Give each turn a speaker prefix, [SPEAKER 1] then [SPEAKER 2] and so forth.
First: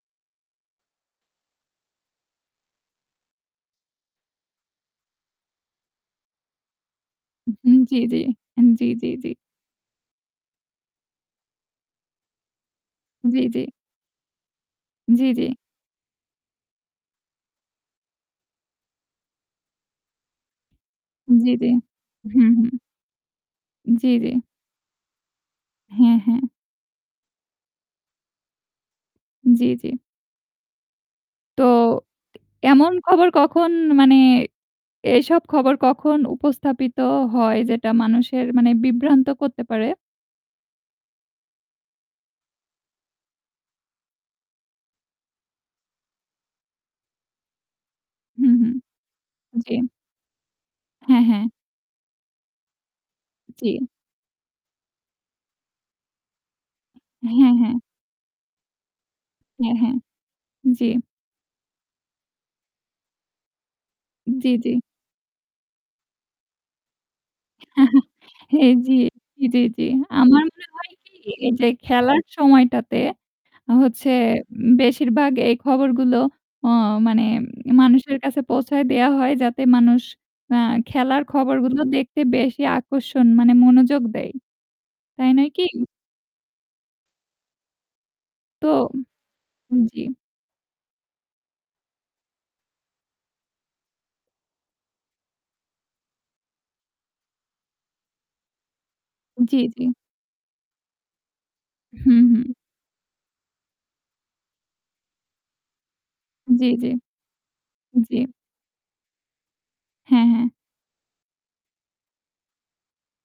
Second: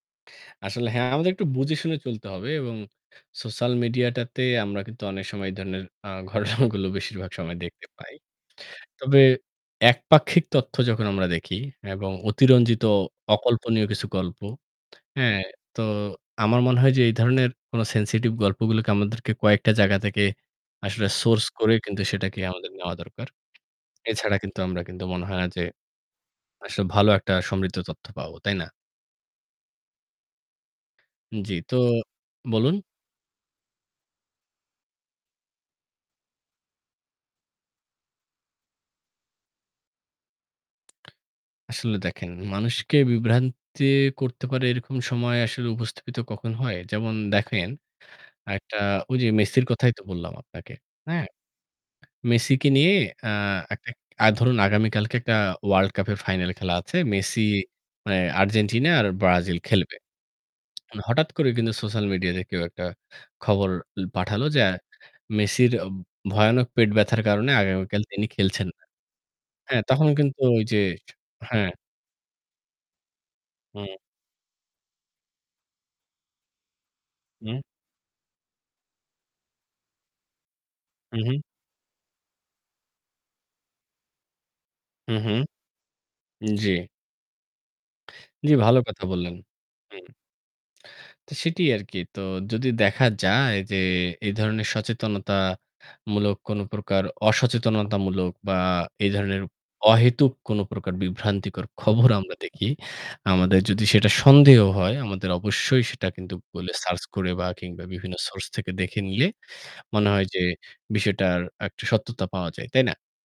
[SPEAKER 1] আসলে হ্যাঁ, আমাদের একটু বুঝে শুনে চলতে হবে এবং সোশ্যাল মিডিয়াটাতে আমরা কিন্তু অনেক সময় এ ধরনের অ্যাঁ ঘটনাগুলো বেশিরভাগ সময়
[SPEAKER 2] হুম।
[SPEAKER 1] দেখতে
[SPEAKER 2] জ্বি,
[SPEAKER 1] পাই।
[SPEAKER 2] জ্বি। হুম। জ্বি, জ্বি,
[SPEAKER 1] তবে
[SPEAKER 2] জ্বি।
[SPEAKER 1] একপাক্ষিক তথ্য যখন আমরা দেখি এবং অতিরঞ্জিত
[SPEAKER 2] জ্বি, জ্বি।
[SPEAKER 1] অকল্পনীয় কিছু গল্প,
[SPEAKER 2] জ্বি,
[SPEAKER 1] হ্যাঁ
[SPEAKER 2] জ্বি।
[SPEAKER 1] তো আমার মনে হয় যে এই ধরনের কোন সেনসিটিভ গল্পগুলোকে আমাদেরকে কয়েকটা জায়গা থেকে আসলে
[SPEAKER 2] হু,
[SPEAKER 1] সোর্স
[SPEAKER 2] জ্বি, জ্বি।
[SPEAKER 1] করে কিন্তু সেটাকে
[SPEAKER 2] হুম, হুম।
[SPEAKER 1] আমাদের নেওয়া দরকার।
[SPEAKER 2] জ্বি, জ্বি।
[SPEAKER 1] এছাড়া কিন্তু আমরা কিন্তু মনে হয় না যে
[SPEAKER 2] হ্যাঁ, হ্যাঁ।
[SPEAKER 1] আসলে ভালো একটা সমৃদ্ধ তথ্য পাব, তাই না?
[SPEAKER 2] জ্বি, জ্বি।
[SPEAKER 1] জ্বি।
[SPEAKER 2] তো
[SPEAKER 1] তো বলুন।
[SPEAKER 2] এমন খবর কখন মানে এসব খবর কখন উপস্থাপিত হয় যেটা মানুষের মানে বিভ্রান্ত করতে পারে?
[SPEAKER 1] আসলে দেখেন, মানুষকে বিভ্রান্তি করতে পারে এরকম সময় আসলে উপস্থাপিত কখন হয়? যেমন দেখেন,
[SPEAKER 2] হুম, হুম।
[SPEAKER 1] একটা ঐ যে মেসির
[SPEAKER 2] জ্বি।
[SPEAKER 1] কথাই তো বললাম আপনাকে।
[SPEAKER 2] হ্যাঁ,
[SPEAKER 1] হ্যাঁ?
[SPEAKER 2] হ্যাঁ।
[SPEAKER 1] মেসিকে নিয়ে অ্যাঁ
[SPEAKER 2] জ্বি।
[SPEAKER 1] একটা ধরুন আগামীকালকে একটা ওয়ার্ল্ড কাপের ফাইনাল খেলা আছে। মেসি
[SPEAKER 2] হ্যাঁ, হ্যাঁ।
[SPEAKER 1] অ্যাঁ আর্জেন্টিনা আর ব্রাজিল
[SPEAKER 2] হ্যাঁ, হ্যাঁ।
[SPEAKER 1] খেলবে।
[SPEAKER 2] জ্বি।
[SPEAKER 1] এখন হঠাৎ করে কিন্তু সোশ্যাল মিডিয়াতে কেউ একটা খবর পাঠালো
[SPEAKER 2] জ্বি,
[SPEAKER 1] যে
[SPEAKER 2] জ্বি।
[SPEAKER 1] অ্যাঁ মেসির ভয়ানক পেট ব্যথার কারণে আগামীকাল তিনি খেলছেন না।
[SPEAKER 2] জ্বি। জ্বি, জ্বি,
[SPEAKER 1] হ্যাঁ,
[SPEAKER 2] জ্বি।
[SPEAKER 1] তখন কিন্তু
[SPEAKER 2] আমার
[SPEAKER 1] ওই
[SPEAKER 2] মনে
[SPEAKER 1] যে
[SPEAKER 2] হয় কি এই যে
[SPEAKER 1] হ্যাঁ।
[SPEAKER 2] খেলার সময়টাতে
[SPEAKER 1] হুম।
[SPEAKER 2] হচ্ছে বেশিরভাগ এই খবরগুলো অ মানে
[SPEAKER 1] হুম।
[SPEAKER 2] মানুষের কাছে পৌঁছায় দেওয়া হয় যাতে মানুষ অ্যাঁ
[SPEAKER 1] হুঁ,
[SPEAKER 2] খেলার
[SPEAKER 1] হুঁম।
[SPEAKER 2] খবরগুলো দেখতে বেশি আকর্ষণ মানে মনোযোগ দেয়।
[SPEAKER 1] হু,
[SPEAKER 2] তাই
[SPEAKER 1] হুম।
[SPEAKER 2] নয় কি?
[SPEAKER 1] জ্বী। জ্বি,
[SPEAKER 2] তো
[SPEAKER 1] ভালো কথা বললেন।
[SPEAKER 2] জ্বি।
[SPEAKER 1] হুম। সেটি আরকি। তো যদি দেখা যায় যে, এই ধরনের সচেতনতামূলক কোন প্রকার অসচেতনতামূলক বা এ ধরনের
[SPEAKER 2] জ্বি, জ্বি।
[SPEAKER 1] অহেতুক কোনো প্রকার বিভ্রান্তিকর খবর
[SPEAKER 2] হুম,
[SPEAKER 1] আমরা
[SPEAKER 2] হুম।
[SPEAKER 1] দেখি। আমাদের যদি সেটা সন্দেহ হয়, আমাদের অবশ্যই সেটা কিন্তু
[SPEAKER 2] জ্বি,
[SPEAKER 1] গুগলে
[SPEAKER 2] জ্বি।
[SPEAKER 1] সার্চ করে বা কিংবা বিভিন্ন
[SPEAKER 2] জ্বি।
[SPEAKER 1] সোর্স থেকে দেখে নিলে মনে
[SPEAKER 2] হ্যাঁ,
[SPEAKER 1] হয় যে
[SPEAKER 2] হ্যাঁ।
[SPEAKER 1] বিষয়টার একটা সত্যতা পাওয়া যায়। তাই না?